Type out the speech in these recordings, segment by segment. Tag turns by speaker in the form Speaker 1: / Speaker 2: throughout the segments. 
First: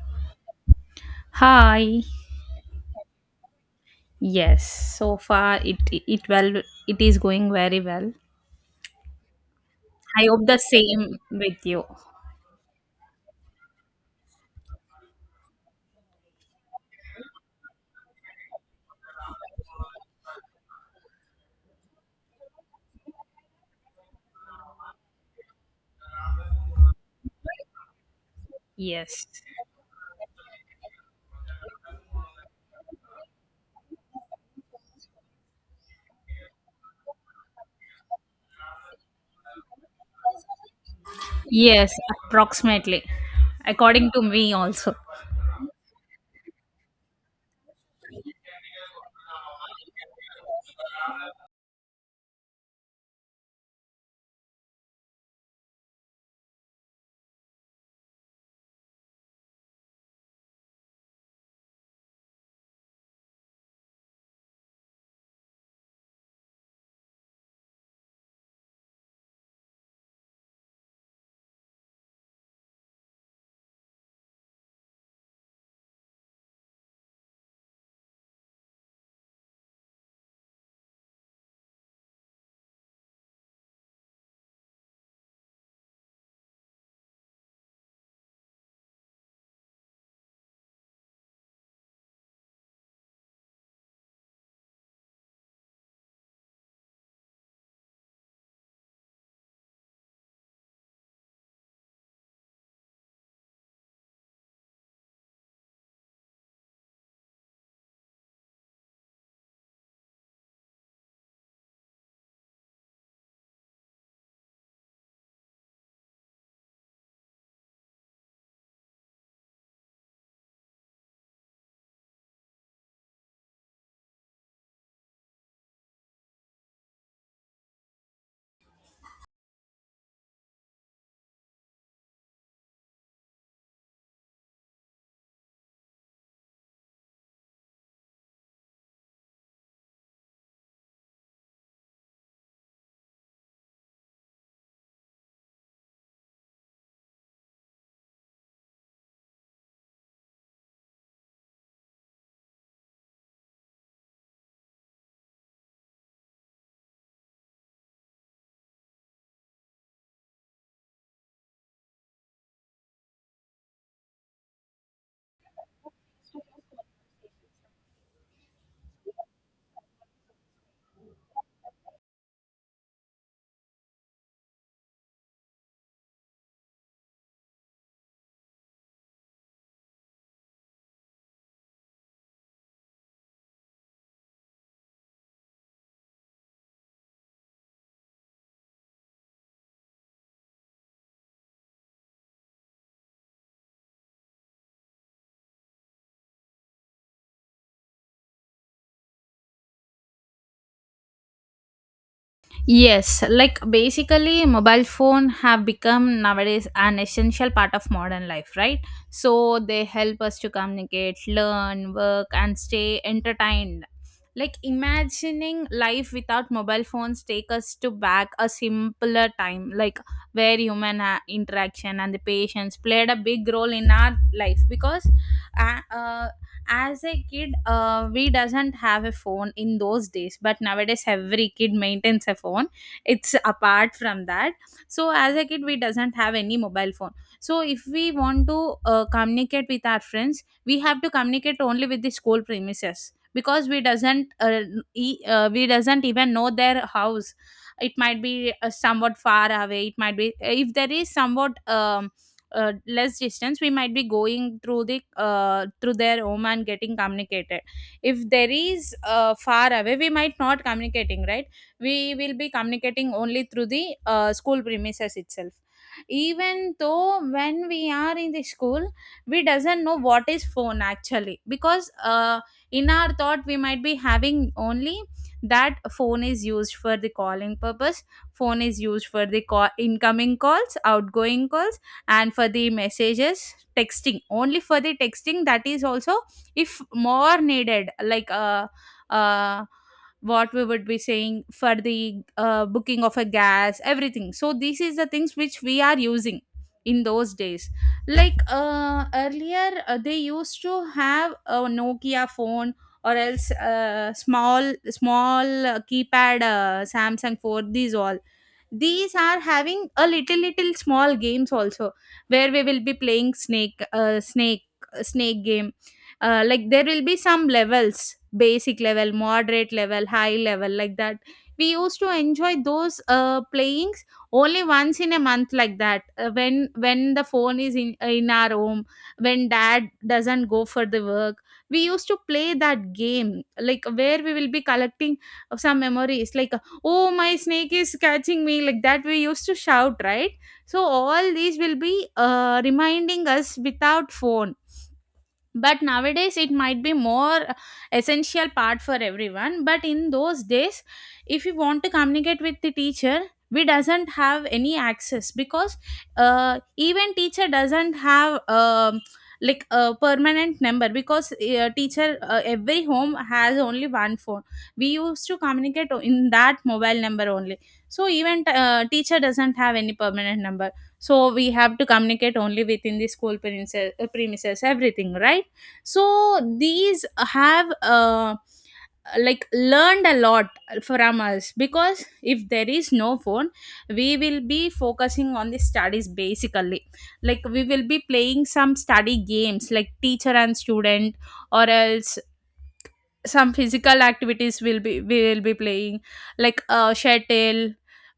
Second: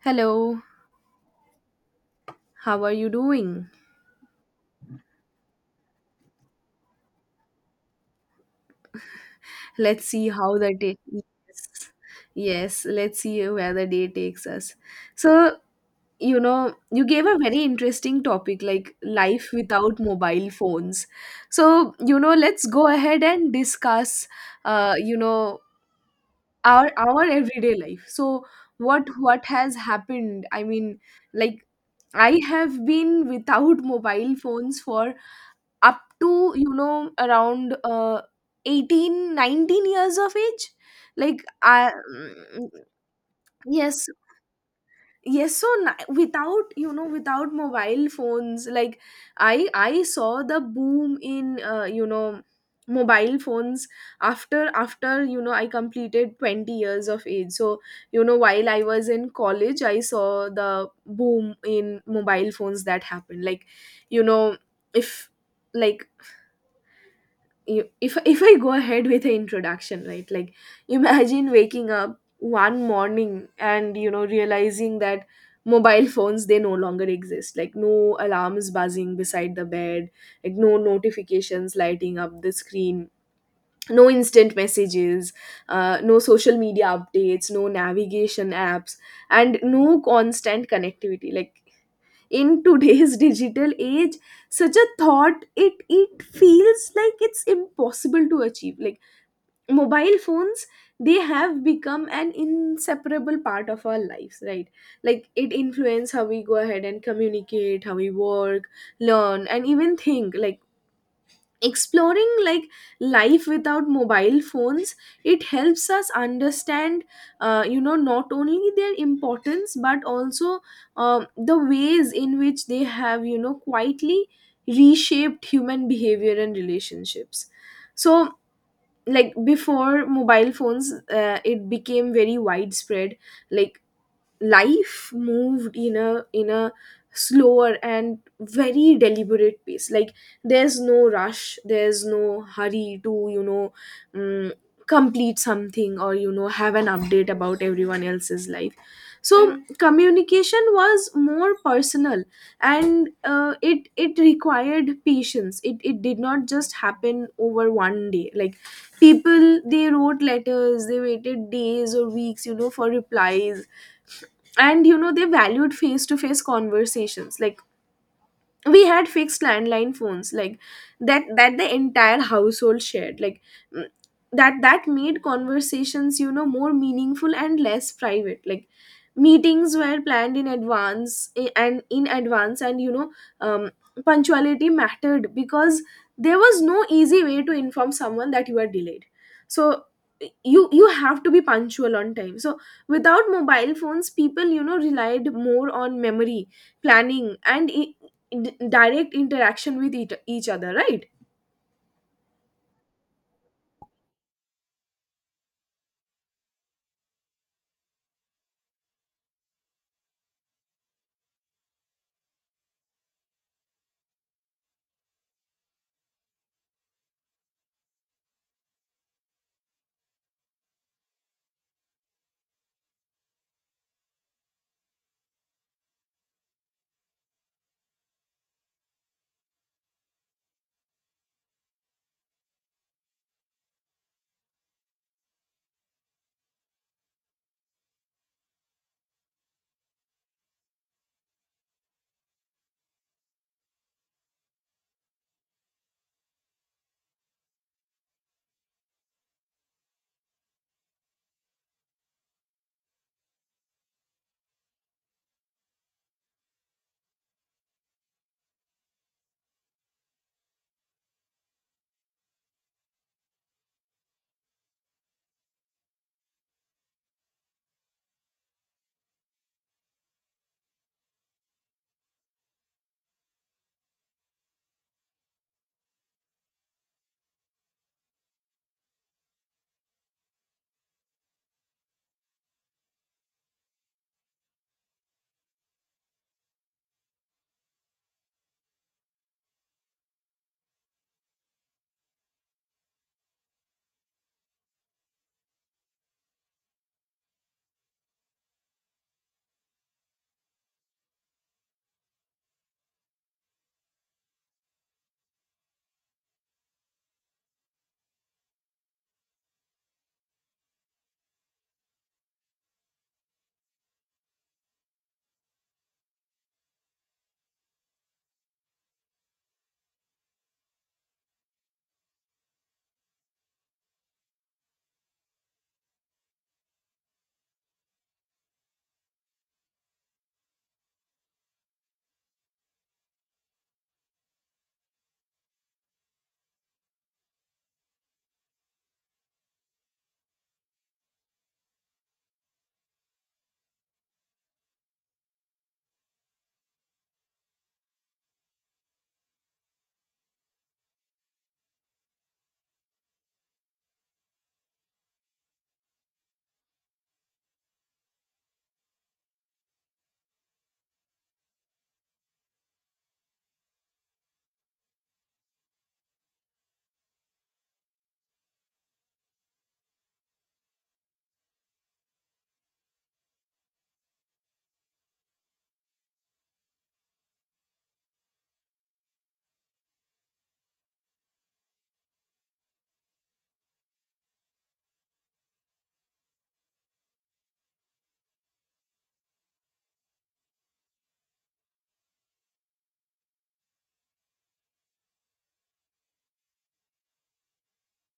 Speaker 1: Hello,
Speaker 2: Hi.
Speaker 1: how are you doing?
Speaker 2: Yes, so far it well, it is going very well.
Speaker 1: Let's
Speaker 2: I
Speaker 1: see
Speaker 2: hope
Speaker 1: how
Speaker 2: the
Speaker 1: the day.
Speaker 2: same with you.
Speaker 1: Yes, yes, let's see where the day takes us. So, you gave a very interesting topic like life without mobile phones. So, let's go ahead and discuss, uh, you know, our everyday life. So, what
Speaker 2: Yes.
Speaker 1: what has happened? I mean, like I have been without mobile phones for up to, around, 18, 19 years of age, like
Speaker 2: Yes,
Speaker 1: mm,
Speaker 2: approximately.
Speaker 1: yes,
Speaker 2: According to me also.
Speaker 1: yes. So without, without mobile phones, like I saw the boom in, mobile phones after, I completed 20 years of age. So, while I was in college I saw the boom in mobile phones that happened, like, you know if, like, if if I go ahead with the introduction, right? Like, imagine waking up one morning and, realizing that mobile phones, they no longer exist. Like, no alarms buzzing beside the bed, like no notifications lighting up the screen. No instant messages, no social media updates, no navigation apps, and no constant connectivity. Like in today's digital age such a thought, it feels like it's impossible to achieve. Like mobile phones, they have become an inseparable part of our lives, right? Like it influence how we go ahead and communicate, how we work, learn and even think. Like exploring, like life without mobile phones, it helps us understand, not only their importance but also, the ways in which they have, quietly reshaped human behavior and relationships. So, like before mobile phones, it became very widespread. Like life moved in a slower and very deliberate pace. Like there's no rush, there's no hurry to, um, complete something or, have an update about everyone else's life. So communication was more personal, and, it required patience, it did not just happen over one day. Like people, they wrote letters, they waited days or weeks, for replies, and, they valued face to face conversations. Like we had fixed landline phones, like that the entire household shared, like mm, that made conversations, more meaningful and less private. Like meetings were planned in advance and, um, punctuality mattered because there was no easy way to inform someone that you are delayed. So you have to be punctual on time. So without mobile phones, people, relied more on memory, planning and, direct interaction with each other, right?
Speaker 2: Yes, like basically mobile phone have become nowadays an essential part of modern life, right? So they help us to communicate, learn, work and stay entertained. Like imagining life without mobile phones take us to back a simpler time, like where human interaction and the patience played a big role in our life because uh, uh, as a kid, we doesn't have a phone in those days, but nowadays every kid maintains a phone. It's apart from that. So as a kid we doesn't have any mobile phone, so if we want to communicate with our friends, we have to communicate only with the school premises because we doesn't we doesn't even know their house. It might be somewhat far away. It might be if there is somewhat less distance, we might be going through the through their home and getting communicated. If there is far away, we might not communicating, right? We will be communicating only through the school premises itself. Even though when we are in the school, we doesn't know what is phone actually, because in our thought, we might be having only that phone is used for the calling purpose. Phone is used for the call, incoming calls, outgoing calls, and for the messages texting, only for the texting. That is also if more needed, like uh what we would be saying for the booking of a gas, everything. So this is the things which we are using in those days. Like earlier, they used to have a nokia phone, or else small small keypad samsung, for these all. These are having a little little small games also, where we will be playing snake, snake game. Like there will be some levels, basic level, moderate level, high level, like that. We used to enjoy those playings only once in a month, like that, when the phone is in our home, when dad doesn't go for the work. We used to play that game, like where we will be collecting some memories, like oh my snake is catching me, like that we used to shout, right? So all these will be reminding us without phone. But nowadays it might be more essential part for everyone. But in those days, if you want to communicate with the teacher, we doesn't have any access because even teacher doesn't have like a permanent number, because teacher, every home has only one phone. We used to communicate in that mobile number only. So even teacher doesn't have any permanent number. So we have to communicate only within the school premises, premises, everything, right? So these have like learned a lot from us, because if there is no phone we will be focusing on the studies basically. Like we will be playing some study games like teacher and student, or else some physical activities will be we will be playing, like shuttle,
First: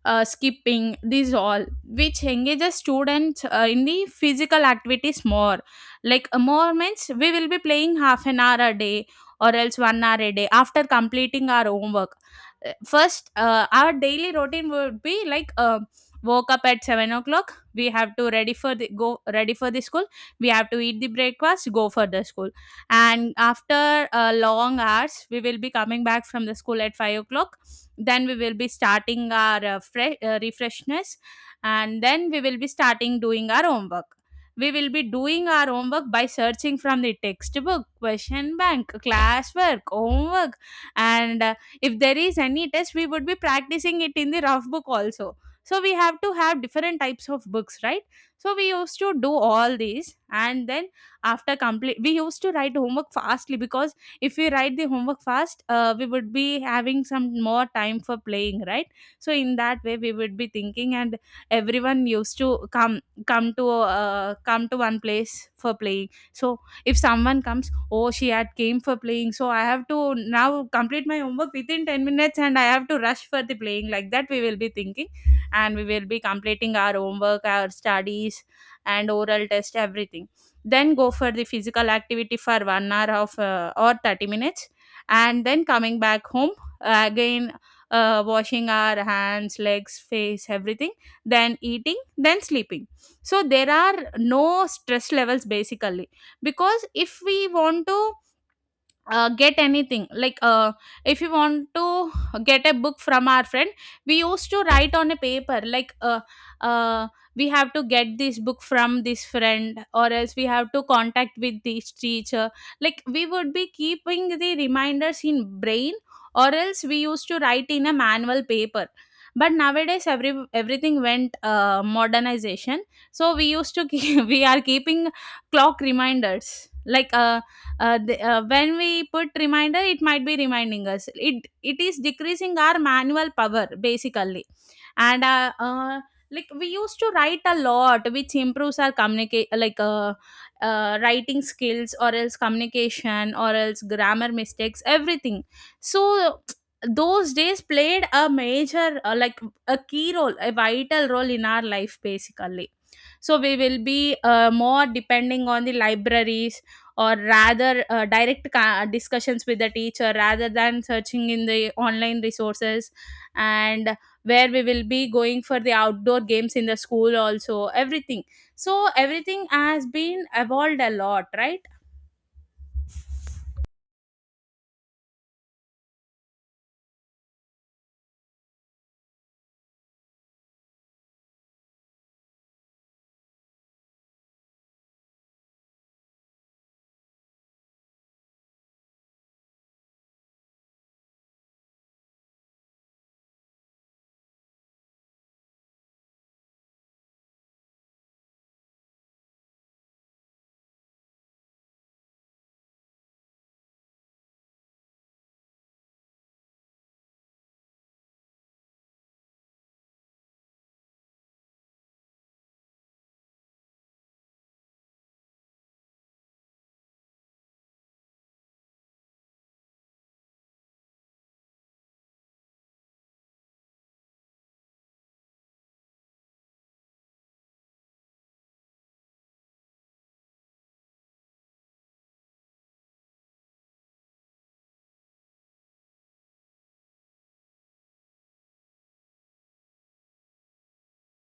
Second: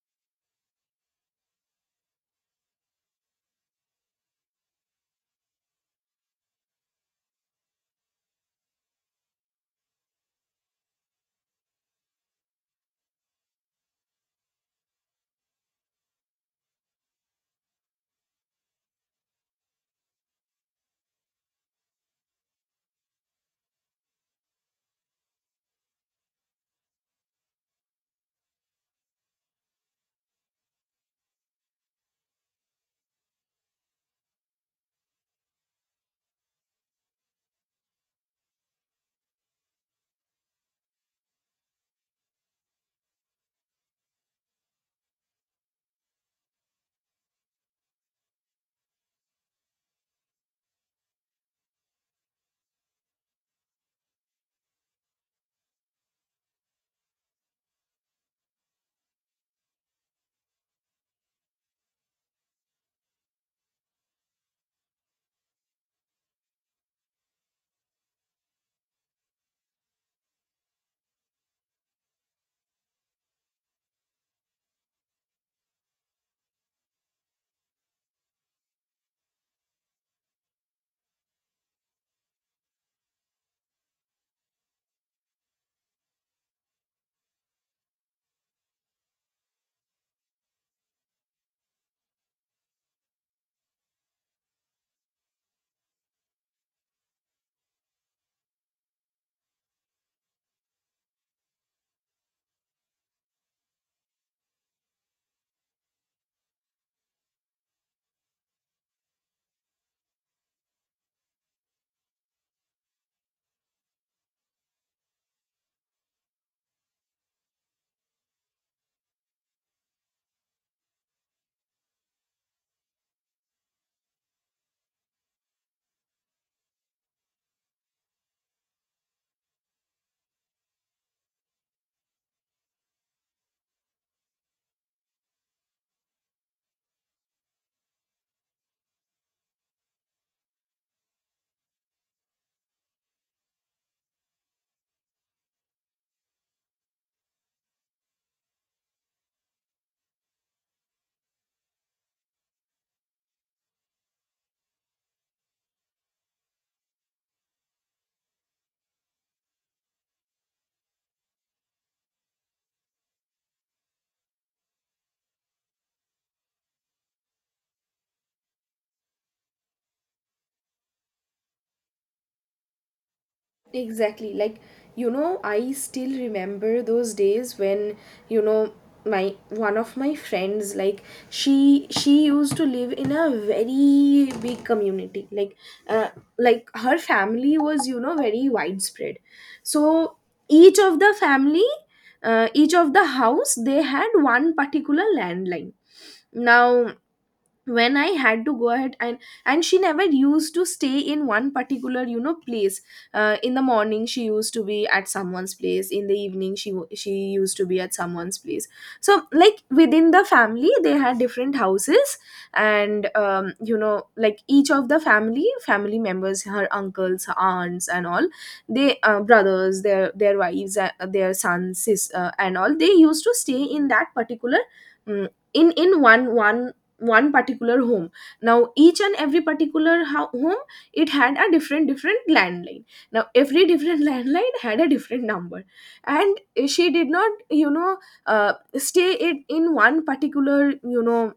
Speaker 2: skipping, these all, which engages students in the physical activities more. Like more means we will be playing half an hour a day or else 1 hour a day after completing our homework. First, our daily routine would be like, woke up at 7 o'clock, we have to ready for the go, ready for the school. We have to eat the breakfast, go for the school. And after long hours, we will be coming back from the school at 5 o'clock. Then we will be starting our refreshness, and then we will be starting doing our homework. We will be doing our homework by searching from the textbook, question bank, classwork, homework. And if there is any test, we would be practicing it in the rough book also. So we have to have different types of books, right? So we used to do all these, and then after complete we used to write homework fastly, because if we write the homework fast, we would be having some more time for playing, right? So in that way we would be thinking, and everyone used to come, come to one place for playing. So if someone comes, oh she had came for playing, so I have to now complete my homework within 10 minutes and I have to rush for the playing, like that we will be thinking. And we will be completing our homework, our studies, and oral test everything. Then go for the physical activity for 1 hour of or 30 minutes, and then coming back home. Again, washing our hands, legs, face, everything. Then eating, then sleeping. So there are no stress levels basically, because if we want to get anything, like if you want to get a book from our friend, we used to write on a paper like, uh, we have to get this book from this friend or else we have to contact with this teacher. Like we would be keeping the reminders in brain, or else we used to write in a manual paper. But nowadays every everything went modernization. So we used to keep, we are keeping clock reminders, like when we put reminder it might be reminding us. It is decreasing our manual power basically. And like we used to write a lot, which improves our communicate, like writing skills or else communication or else grammar mistakes, everything. So those days played a major like a key role, a vital role in our life basically. So we will be more depending on the libraries, or rather direct discussions with the teacher rather than searching in the online resources. And where we will be going for the outdoor games in the school also, everything. So everything has been evolved a lot, right?
Speaker 1: Exactly. Like, I still remember those days when, you know, my one of my friends, like she used to live in a very big community, like, uh, like her family was, very widespread. So each of the family, each of the house, they had one particular landline. Now when I had to go ahead and she never used to stay in one particular, place. In the morning she used to be at someone's place, in the evening, she used to be at someone's place. So, like within the family they had different houses, and, like each of the family members, her uncles, her aunts and all, they, brothers, their wives, their sons, and all, they used to stay in that particular mm, in one particular home. Now each and every particular home, it had a different landline. Now every different landline had a different number. And she did not, stay it in one particular,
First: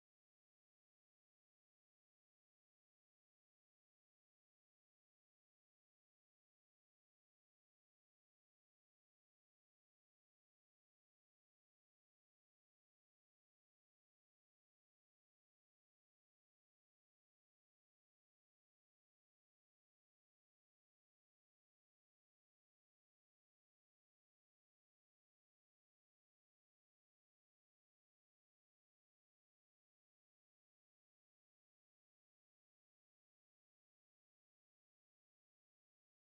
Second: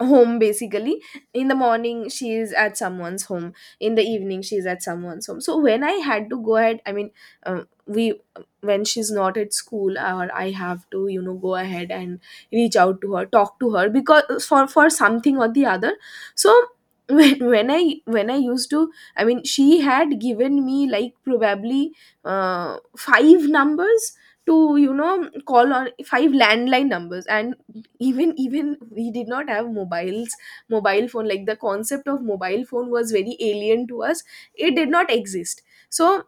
Speaker 1: home basically. In the morning she is at someone's home, in the evening she is at someone's home. So when I had to go ahead, I mean, we when she's not at school or I have to, go ahead and reach out to her, talk to her, because for something or the other. So when I used to, I mean, she had given me, like, probably, five numbers to, call on five landline numbers. And even we did not have mobiles, mobile phone, like the concept of mobile phone was very alien to us. It did not exist. So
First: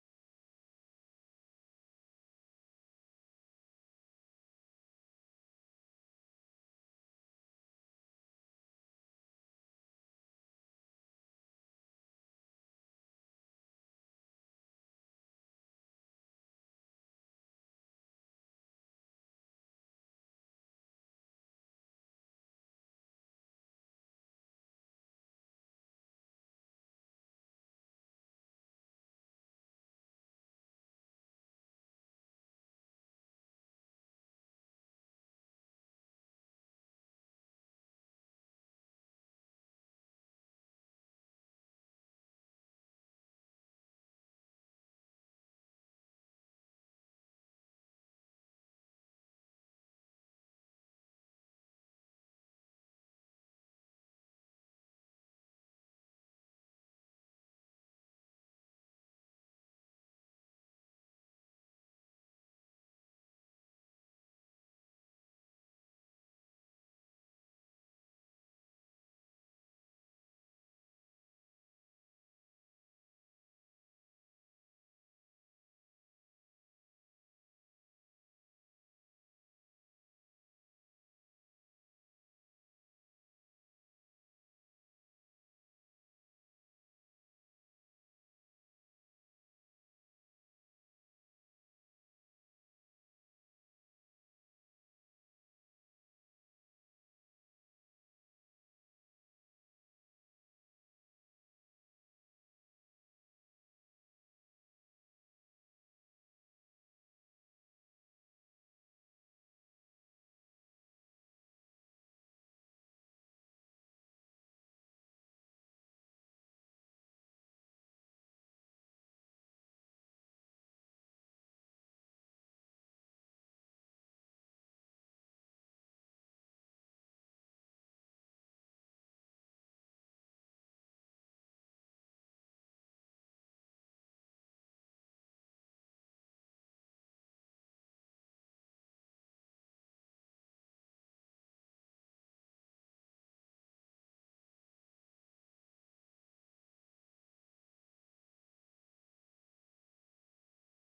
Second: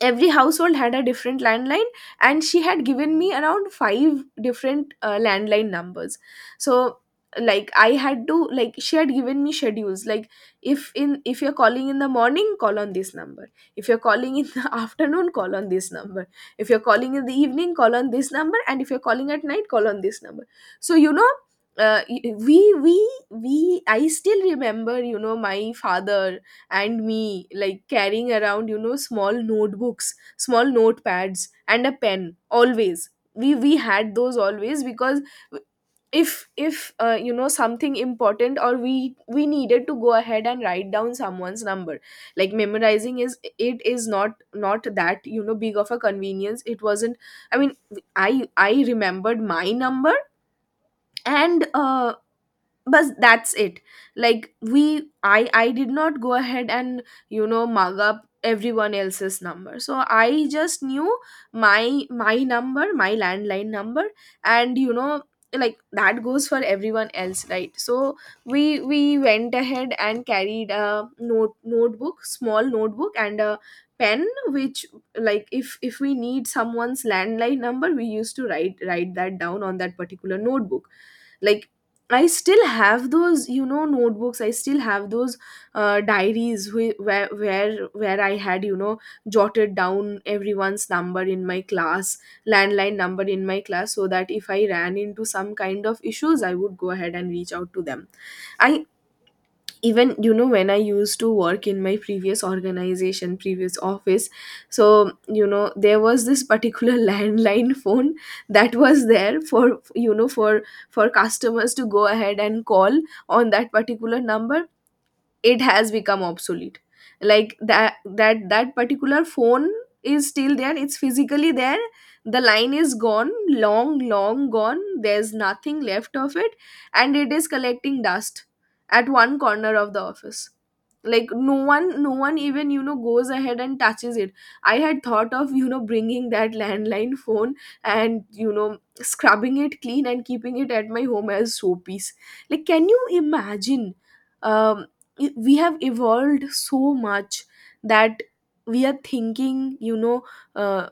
Speaker 1: every household had a different landline, and she had given me around five different, landline numbers. So, like I had to, like she had given me schedules. Like if, in if you're calling in the morning, call on this number. If you're calling in the afternoon, call on this number. If you're calling in the evening, call on this number, and if you're calling at night, call on this number. So, you know y- we I still remember, my father and me, like carrying around, small notebooks, small notepads and a pen always, we had those always, because if something important or we needed to go ahead and write down someone's number, like memorizing is, it is not that, big of a convenience, it wasn't. I mean, I remembered my number, and, but that's it. Like we, I did not go ahead and, mug up everyone else's number. So I just knew my number, my landline number. And, like that goes for everyone else, right? So we went ahead and carried a notebook, small notebook and a pen, which, like if we need someone's landline number, we used to write that down on that particular notebook. Like I still have those, notebooks. I still have those, diaries, where where I had, jotted down everyone's number in my class, landline number in my class, so that if I ran into some kind of issues, I would go ahead and reach out to them. I even, when I used to work in my previous organization, previous office, so, there was this particular landline phone that was there for, for customers to go ahead and call on that particular number. It has become obsolete, like that particular phone is still there, it's physically there. The line is gone, long gone, there's nothing left of it, and it is collecting dust at one corner of the office. Like no one no one even, goes ahead and touches it. I had thought of, bringing that landline phone and, scrubbing it clean and keeping it at my home as showpiece. Like, can you imagine, um we have evolved so much that we are thinking, uh,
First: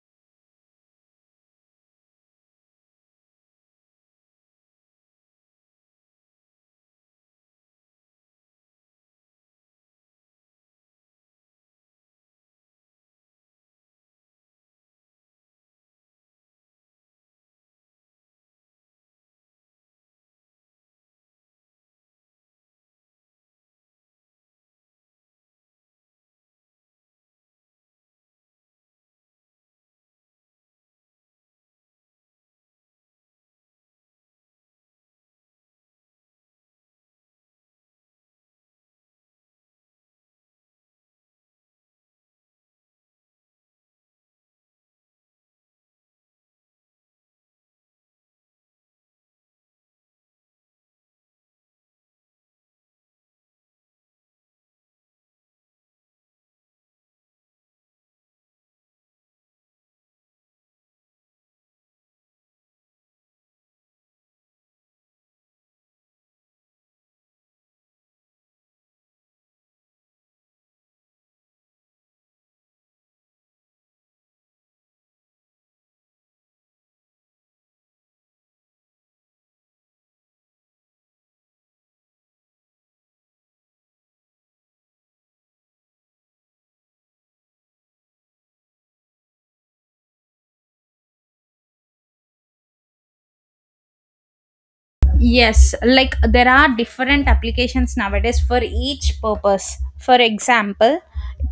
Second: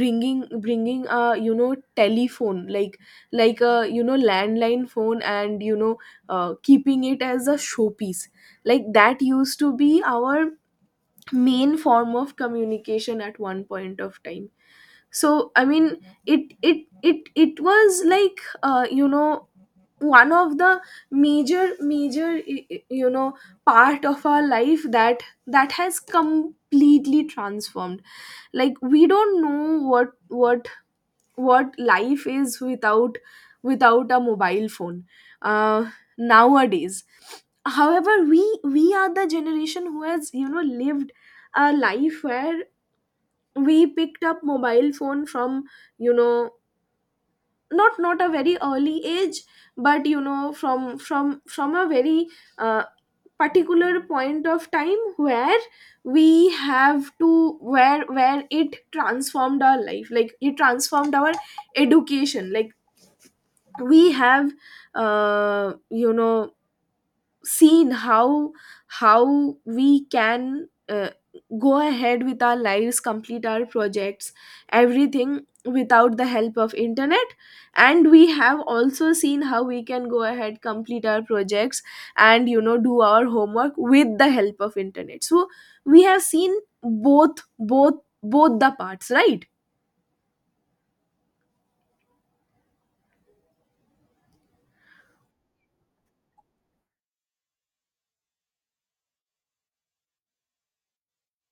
Speaker 1: bringing a, telephone, like a, landline phone, and, keeping it as a showpiece. Like that used to be our main form of communication at one point of time. So I mean, it was like, one of the major part of our life that has completely transformed. Like we don't know what what life is without, a mobile phone. uh Nowadays, however, we are the generation who has, lived a life where we picked up mobile phone from, you know not a very early age, but, from from a very, uh, particular point of time where we have to, where it transformed our life. Like it transformed our education. Like we have, uh, you know seen how we can, go ahead with our lives, complete our projects, everything, without the help of internet. And we have also seen how we can go ahead, complete our projects and, do our homework with the help of internet. So we have seen both both both the parts, right?
Speaker 2: Yes, like there are different applications nowadays for each purpose. For example,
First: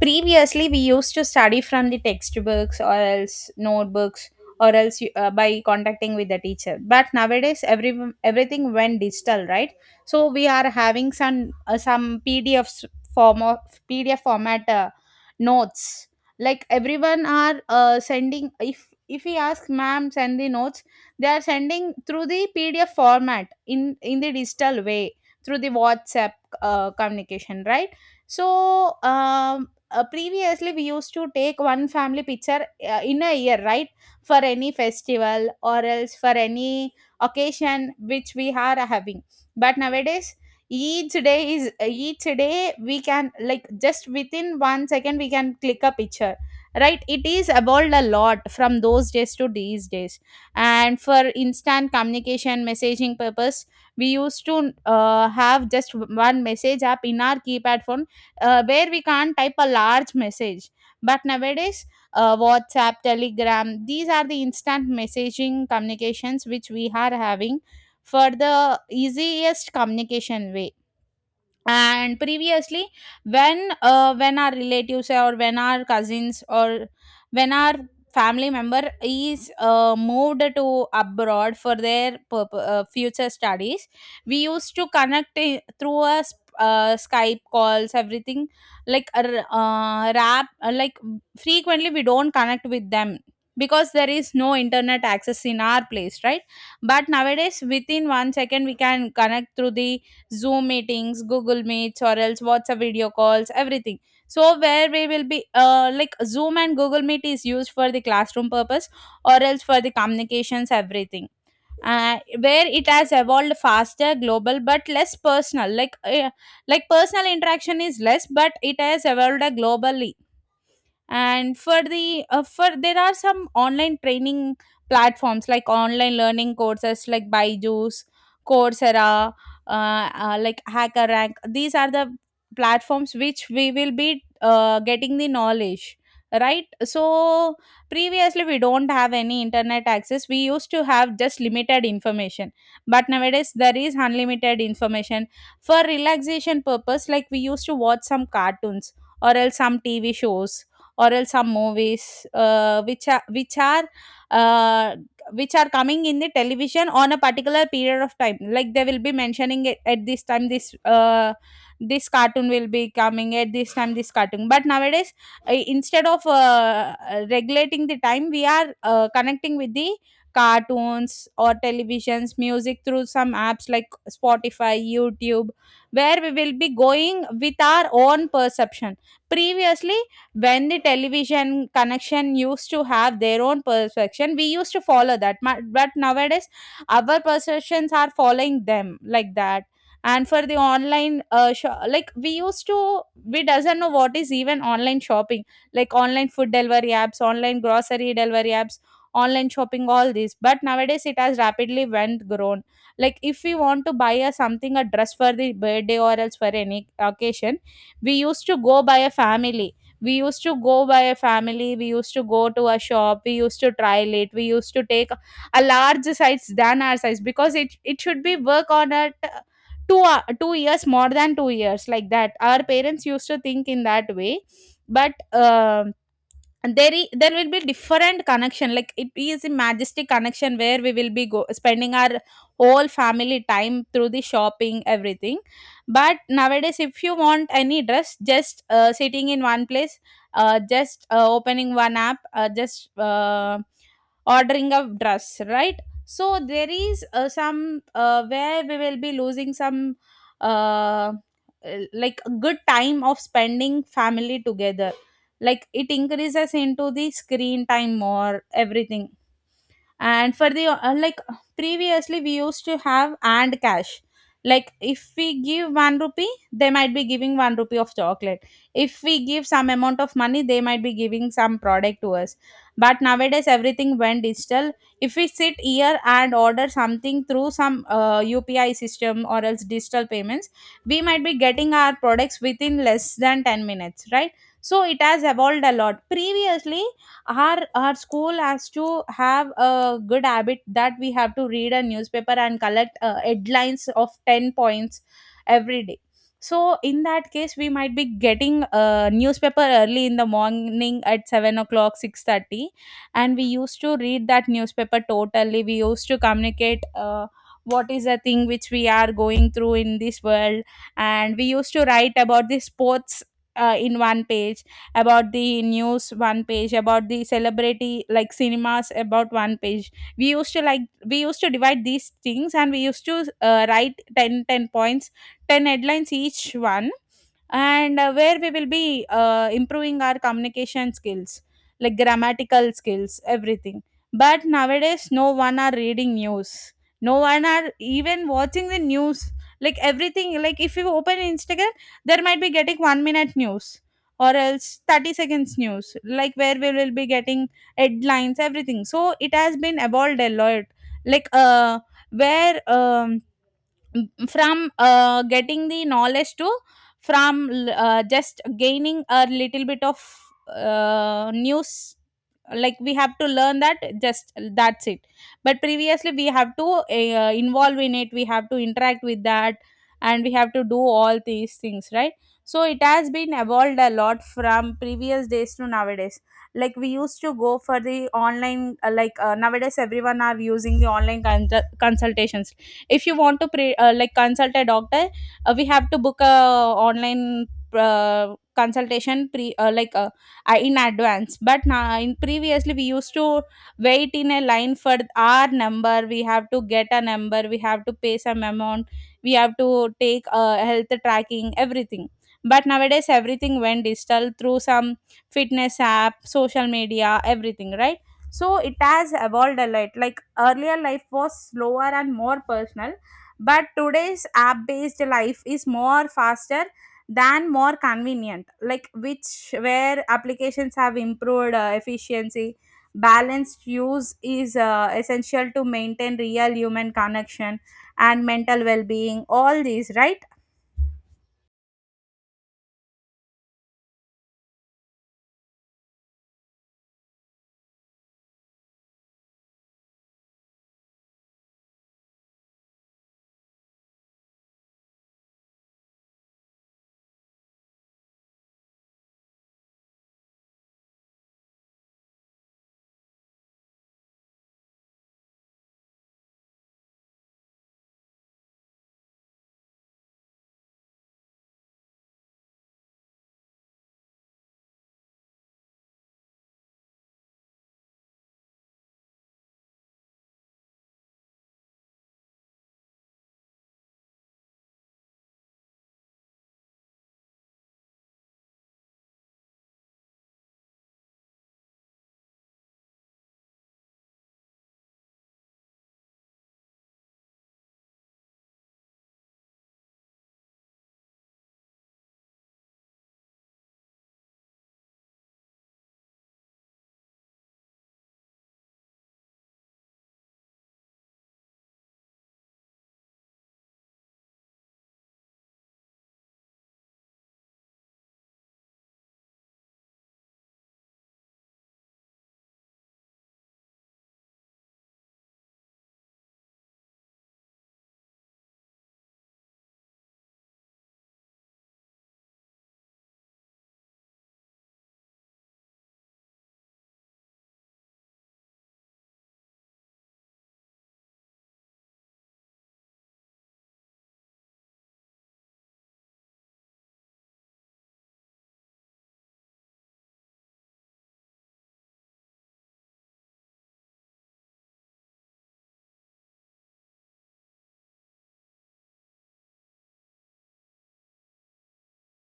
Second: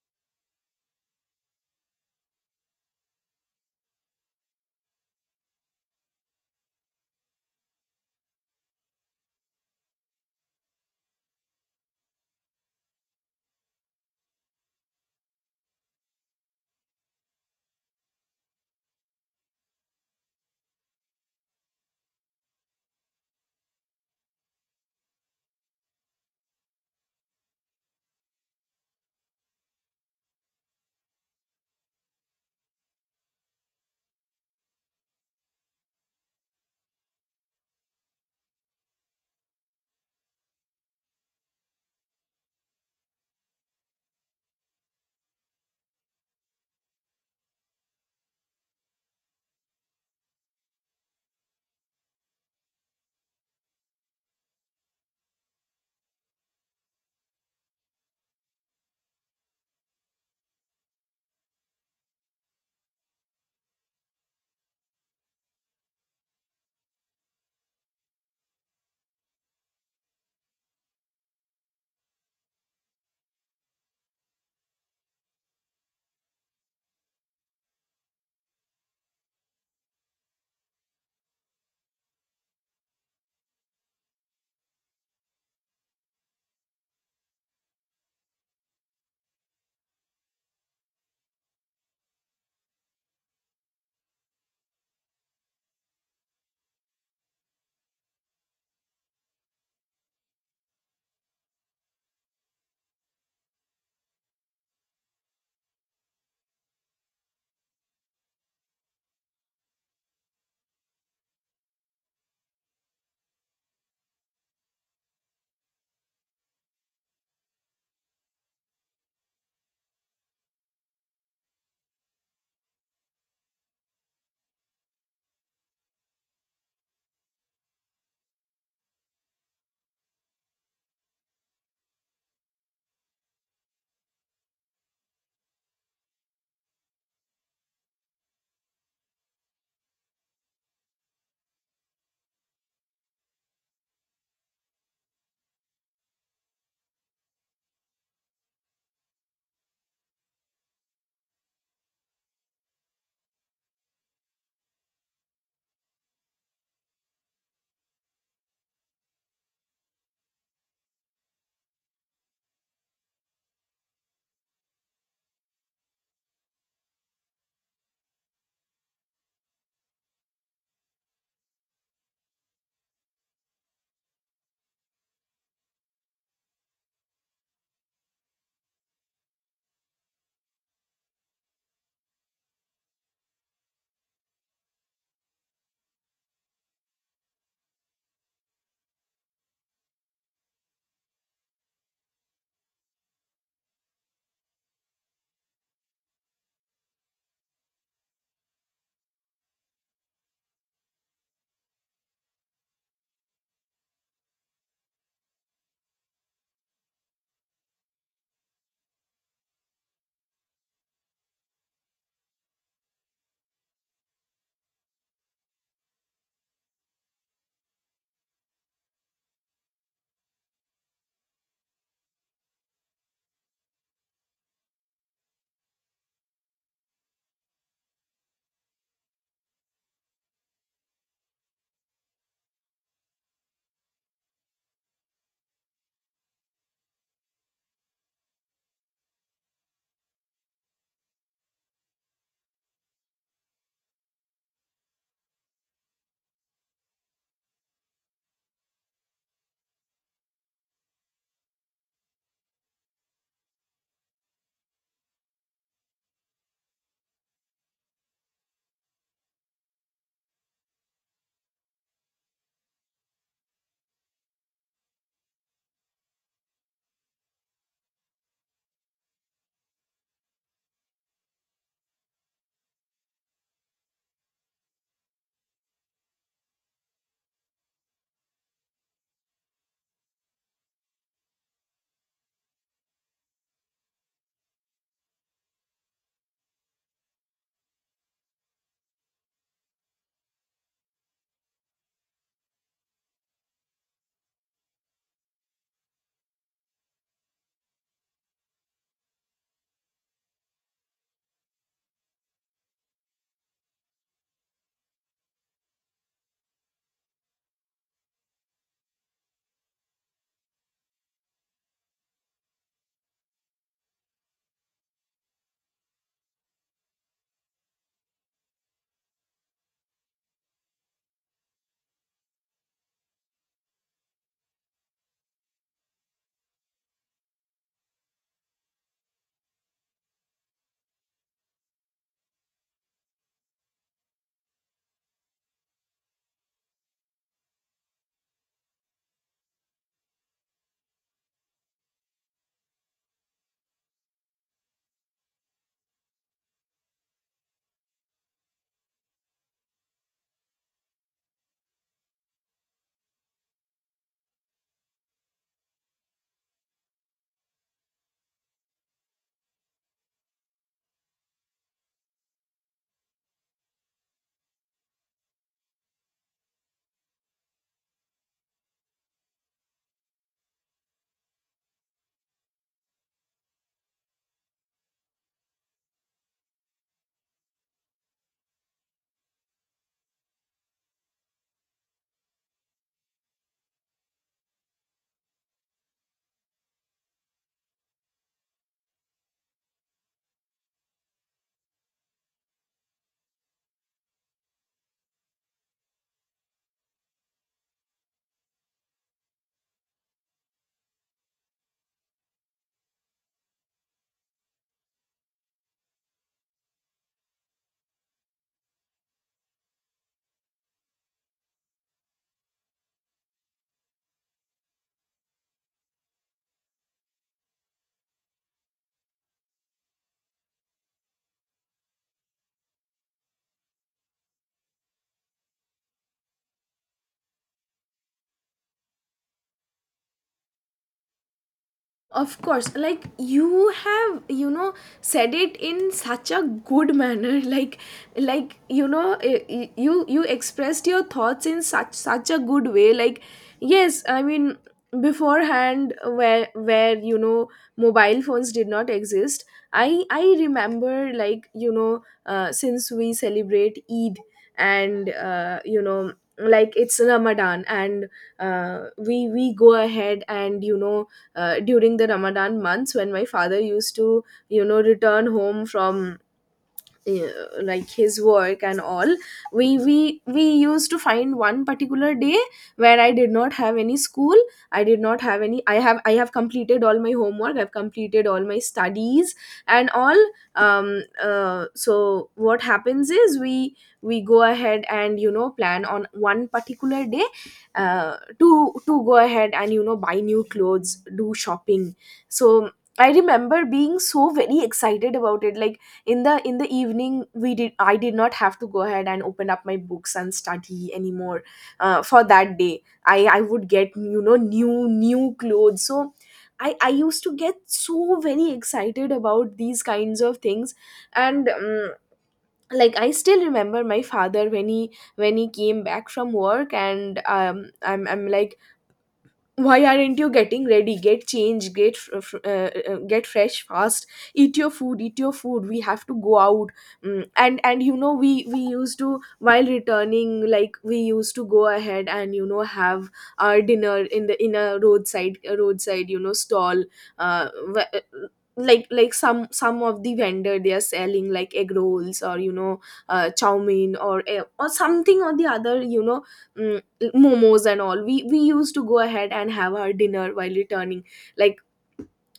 Speaker 2: previously we used to study from the textbooks, or else notebooks, or else by contacting with the teacher. But nowadays, every everything went digital, right? So we are having some PDF form of PDF format notes. Like everyone are sending. If we ask, ma'am, send the notes, they are sending through the pdf format, in in the digital way, through the whatsapp communication, right? So um, previously we used to take one family picture in a year, right, for any festival or else for any occasion which we are having. But nowadays each day is, each day we can like just within 1 second we can click a picture, right? It is evolved a lot from those days to these days. And for instant communication messaging purpose, we used to have just one message app in our keypad phone, where we can't type a large message. But nowadays, whatsapp, telegram, these are the instant messaging communications which we are having, for the easiest communication way. And previously, when our relatives or when our cousins or when our family member is moved to abroad for their future studies, we used to connect through a skype calls, everything. Like a r- rap like frequently we don't connect with them, because there is no internet access in our place, right? But nowadays within 1 second we can connect through the Zoom meetings, Google Meets, or else WhatsApp video calls, everything. So where we will be like Zoom and Google Meet is used for the classroom purpose or else for the communications, everything. Where it has evolved faster, global, but less personal. Like personal interaction is less, but it has evolved globally. And for the for there are some online training platforms, like online learning courses like Byju's, Coursera, like Hacker Rank. These are the platforms which we will be getting the knowledge, right? So previously we don't have any internet access. We used to have just limited information, but nowadays there is unlimited information. For relaxation purpose, Like we used to watch some cartoons or else some TV shows or else some movies, uh, which are coming in the television on a particular period of time. Like they will be mentioning it at this time this this cartoon will be coming, at this time this cartoon. But nowadays, instead of regulating the time, we are connecting with the cartoons or televisions music through some apps like spotify, youtube, where we will be going with our own perception. Previously, when the television connection used to have their own perception, we used to follow that but nowadays our perceptions are following them, like that. And for the online like, we used to, we doesn't know what is even online shopping, like online food delivery apps, online grocery delivery apps, online shopping, all these. But nowadays it has rapidly went grown. Like, if we want to buy a something, a dress for the birthday or else for any occasion, we used to go by a family we used to go by a family, we used to go to a shop, we used to trial it, we used to take a large size than our size, because it should be work on at 2 years, more than 2 years, like that our parents used to think in that way. But and there there will be different connection, like it is a majestic connection where we will be go, spending our whole family time through the shopping, everything. But nowadays, if you want any dress, just sitting in one place, just opening one app, just ordering a dress, right? So there is some where we will be losing some uh, like good time of spending family together, like it increases into the screen time or everything. And for the like, previously we used to have and cash. Like if we give one rupee, they might be giving one rupee of chocolate. If we give some amount of money, they might be giving some product to us. But nowadays everything went digital. If we sit here and order something through some upi system or else digital payments, we might be getting our products within less than 10 minutes, right? So it has evolved a lot. Previously, our school has to have a good habit that we have to read a newspaper and collect headlines of 10 points every day. So in that case, we might be getting a newspaper early in the morning at 7 o'clock, 6:30, and we used to read that newspaper totally. We used to communicate what is the thing which we are going through in this world. And we used to write about the sports in one page, about the news one page, about the celebrity like cinemas about one page. We used to divide these things, and we used to write 10 10 points, 10 headlines each one. And where we will be improving our communication skills, like grammatical skills, everything. But nowadays no one are reading news, no one are even watching the news. Like everything, like if you open instagram, there might be getting 1 minute news or else 30 seconds news, like where we will be getting headlines, everything. So it has been evolved a lot. Like where from getting the knowledge to, just gaining a little bit of news, like we have to learn that, just that's it. But previously we have to involve in it, we have to interact with that, and we have to do all these things, right? So it has been evolved a lot from previous days to nowadays. Like, we used to go for the online nowadays everyone are using the online consultations. If you want to like consult a doctor, we have to book a online consultation pre like in advance. But now in previously, we used to wait in a line for our number, we have to get a number, we have to pay some amount, we have to take health tracking, everything. But nowadays everything went digital through some fitness app, social media, everything, right? So it has evolved a lot. Like, earlier life was slower and more personal, but today's app based life is more faster than more convenient, like which where applications have improved efficiency. Balanced use is essential to maintain real human connection and mental well-being, all these, right?
Speaker 1: Of course. Like you have, said it in such a good manner. Like, you expressed your thoughts in such a good way. Like, yes, I mean, beforehand, where mobile phones did not exist. I remember, since we celebrate Eid and like it's Ramadan. And we go ahead and during the Ramadan months when my father used to, you know, return home from like his work and all, we used to find one particular day where I did not have any school, I did not have any, I have completed all my homework, I've completed all my studies and all. So what happens is we go ahead and you know plan on one particular day uh, to to go ahead and you know buy new clothes, do shopping. So I remember being so very excited about it. Like in the evening, we did I did not have to go ahead and open up my books and study anymore for that day. I would get, you know, new clothes. So I used to get so very excited about these kinds of things. And like I still remember my father when he came back from work, and I'm like, why aren't you getting ready, get changed, get fresh fast, eat your food, eat your food, we have to go out. Mm. And you know, we used to, while returning, like we used to go ahead and you know have our dinner in the in a roadside, a roadside, you know, stall. uh, wh- uh, like some of the vendor, they are selling like egg rolls or you know chow mein or or something or the other, you know. Mm, momos and all. We used to go ahead and have our dinner while returning. Like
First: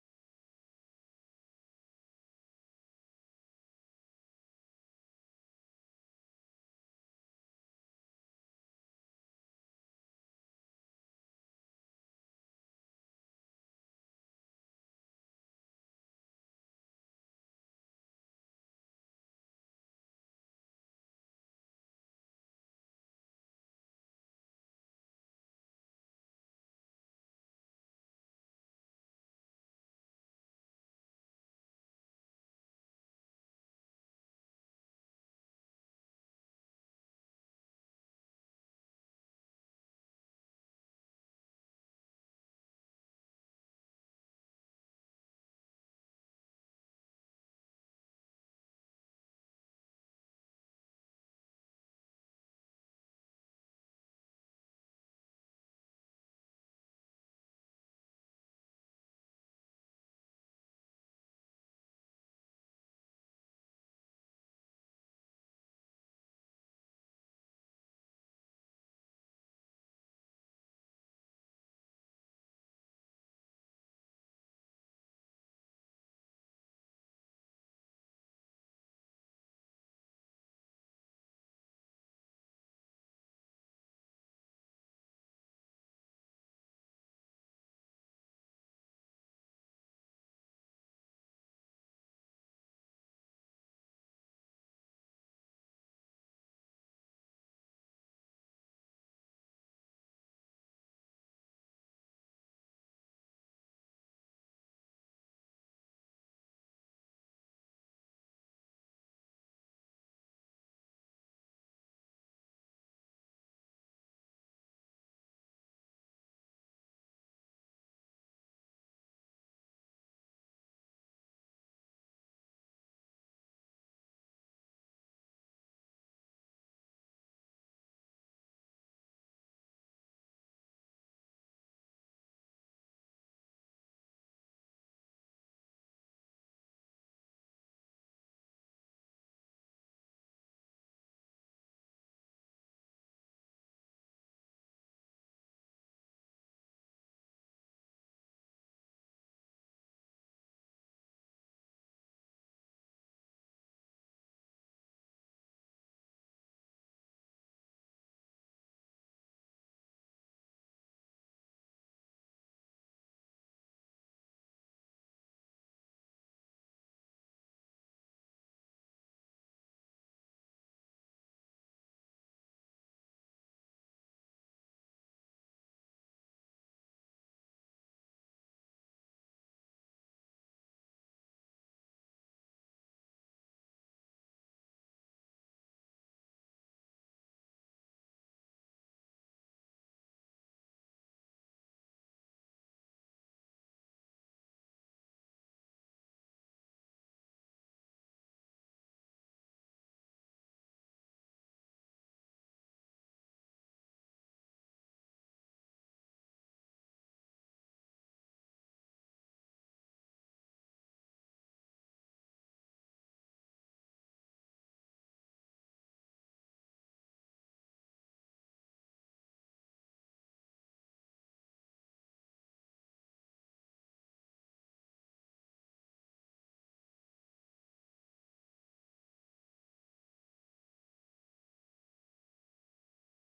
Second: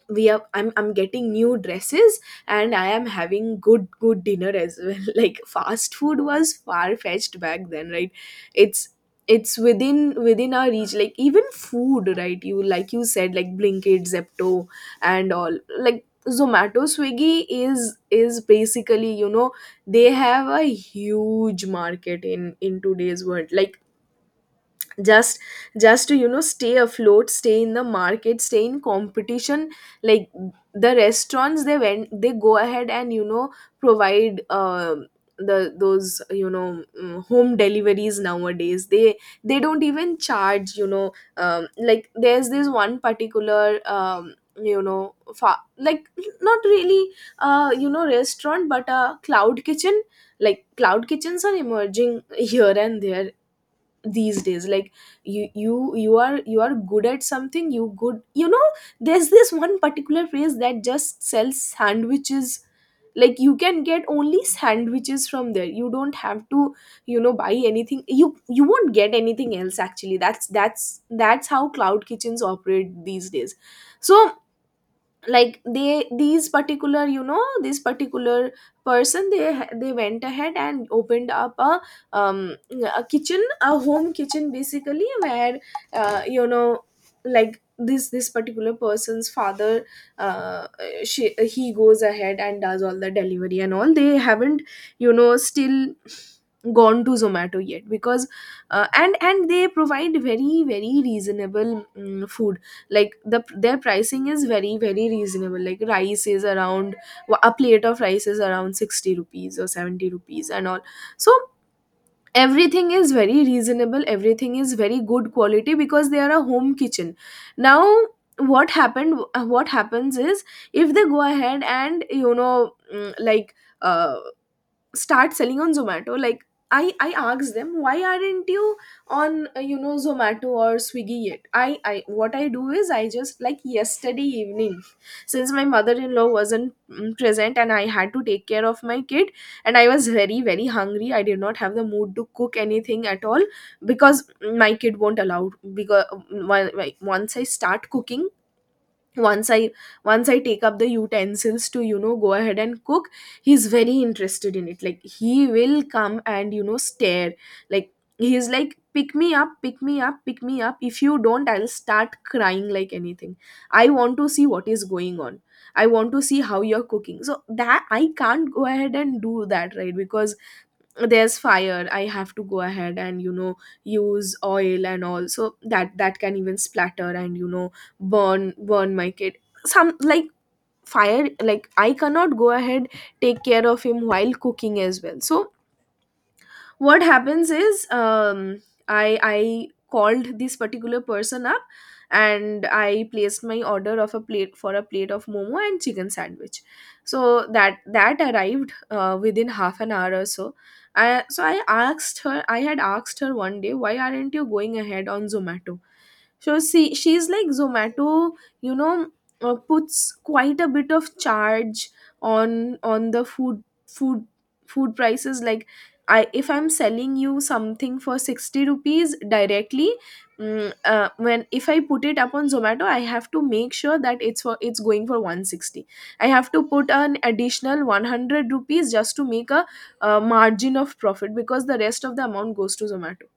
Speaker 1: we are, I'm getting new dresses and I am having good dinner as well. Like fast food was far fetched back then, right? it's it's within within our reach, like even food, right? You, like you said, like Blinkit, Zepto and all, like Zomato, Swiggy is basically, you know, they have a huge market in today's world. Like just just to you know stay afloat, stay in the market, stay in competition. Like the restaurants, they go ahead and you know provide the those, you know, mm, home deliveries nowadays. They don't even charge, you know. Like there's this one particular, um, like not really you know restaurant, but a cloud kitchen. Like cloud kitchens are emerging here and there these days. Like you are good at something, you know, there's this one particular place that just sells sandwiches. Like you can get only sandwiches from there, you don't have to, you know, buy anything, you won't get anything else. Actually, that's how cloud kitchens operate these days. So like they these particular, you know, this particular person, they went ahead and opened up um a kitchen, a home kitchen, basically where you know, like this particular person's father, uh, she he goes ahead and does all the delivery and all. They haven't, you know, still gone to Zomato yet, because and they provide very very reasonable, mm, food. Like their pricing is very very reasonable. Like rice is around, a plate of rice is around 60 rupees or 70 rupees and all. So everything is very reasonable, everything is very good quality because they are a home kitchen. Now what happened, what happens is if they go ahead and you know, mm, like uh, start selling on Zomato. Like I asked them, why aren't you on you know Zomato or Swiggy yet. I, what I do is, I just, like yesterday evening, since my mother-in-law wasn't, mm, present, and I had to take care of my kid, and I was very very hungry, I did not have the mood to cook anything at all, because my kid won't allow. Because like, once I start cooking, once i once I take up the utensils to you know go ahead and cook, he's very interested in it. Like he will come and you know stare. Like he's like, pick me up, pick me up, pick me up, if you don't I'll start crying like anything. I want to see what is going on, I want to see how you're cooking so that I can't go ahead and do that, right? Because there's fire, I have to go ahead and you know use oil and all, so that that can even splatter and you know burn my kid. Some like fire, like I cannot go ahead, take care of him while cooking as well. So what happens is, I called this particular person up, and I placed my order of a plate, for a plate of momo and chicken sandwich. So that arrived within half an hour or so. So I asked her, I had asked her one day, why aren't you going ahead on Zomato. So see, she's like, Zomato, you know, puts quite a bit of charge on the food food prices. Like, I if I'm selling you something for 60 rupees directly, mm, when if I put it up on Zomato, I have to make sure that it's going for 160. I have to put an additional 100 rupees just to make a, margin of profit, because the rest of the amount goes to Zomato.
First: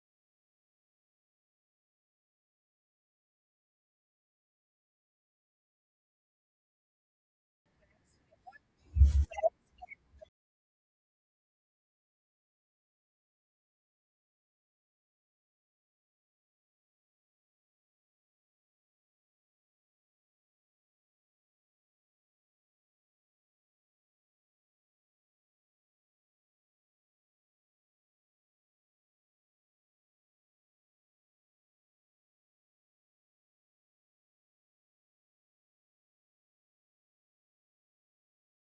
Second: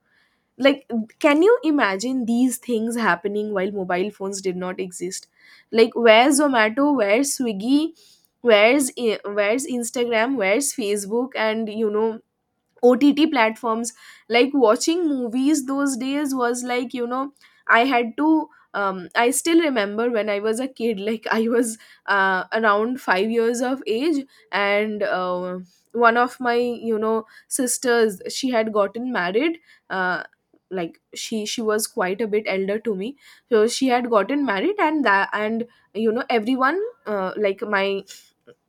Speaker 1: Like can you imagine these things happening while mobile phones did not exist? Like where's Zomato, where's Swiggy, where's Instagram, where's Facebook, and you know, OTT platforms. Like watching movies those days was like, you know, I had to. I still remember when I was a kid, like I was around 5 years of age, and one of my, you know, sisters, she had gotten married. Uh, like she was quite a bit elder to me. So she had gotten married, and that and you know everyone, like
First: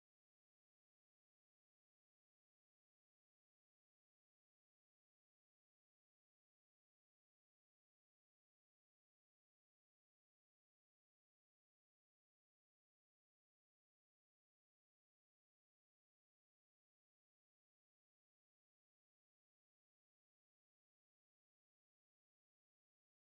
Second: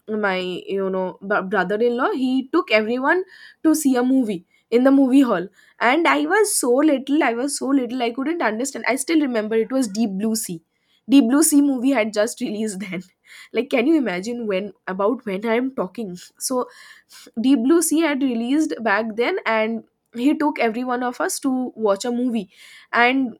Speaker 1: my you know brother-in-law, he took everyone to see a movie in the movie hall. And I was so little, I was so little, I couldn't understand. I still remember it was Deep Blue Sea. Deep Blue Sea movie had just released then. Like can you imagine when about when I'm talking. So Deep Blue Sea had released back then, and he took every one of us to watch a movie. And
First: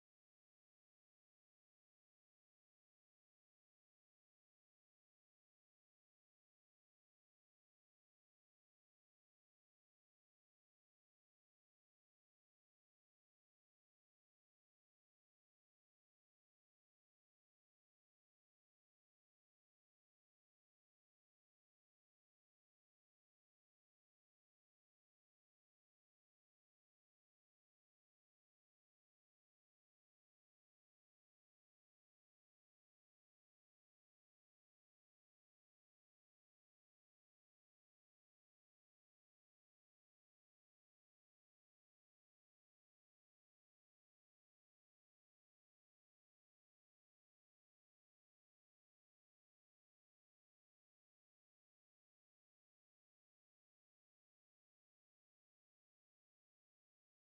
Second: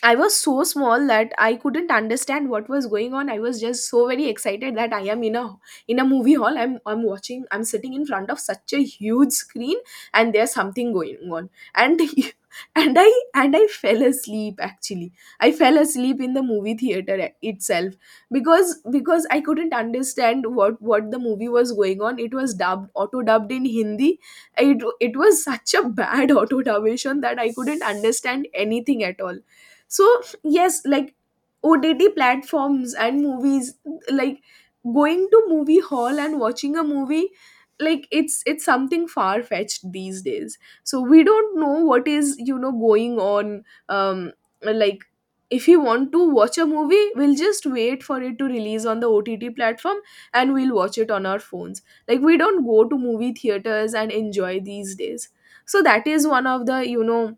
Speaker 1: I was so small that I couldn't understand what was going on. I was just so very excited that I am in a, in a movie hall. I'm watching, I'm sitting in front of such a huge screen, and there's something going on. And and I and I fell asleep. Actually, I fell asleep in the movie theater itself, because I couldn't understand what the movie was going on. It was dubbed, auto dubbed in Hindi. It it was such a bad auto dubbation that I couldn't understand anything at all. So yes, like OTT platforms and movies, like going to movie hall and watching a movie, like it's something far fetched these days. So we don't know what is, you know, going on. um like if you want to watch a movie, we'll just wait for it to release on the OTT platform and we'll watch it on our phones. Like we don't go to movie theaters and enjoy these days. So that is one of the, you know,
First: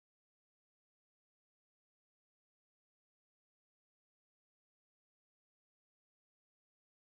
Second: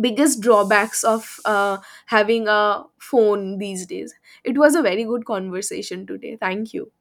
Speaker 1: biggest drawbacks of having a phone these days. It was a very good conversation today. Thank you.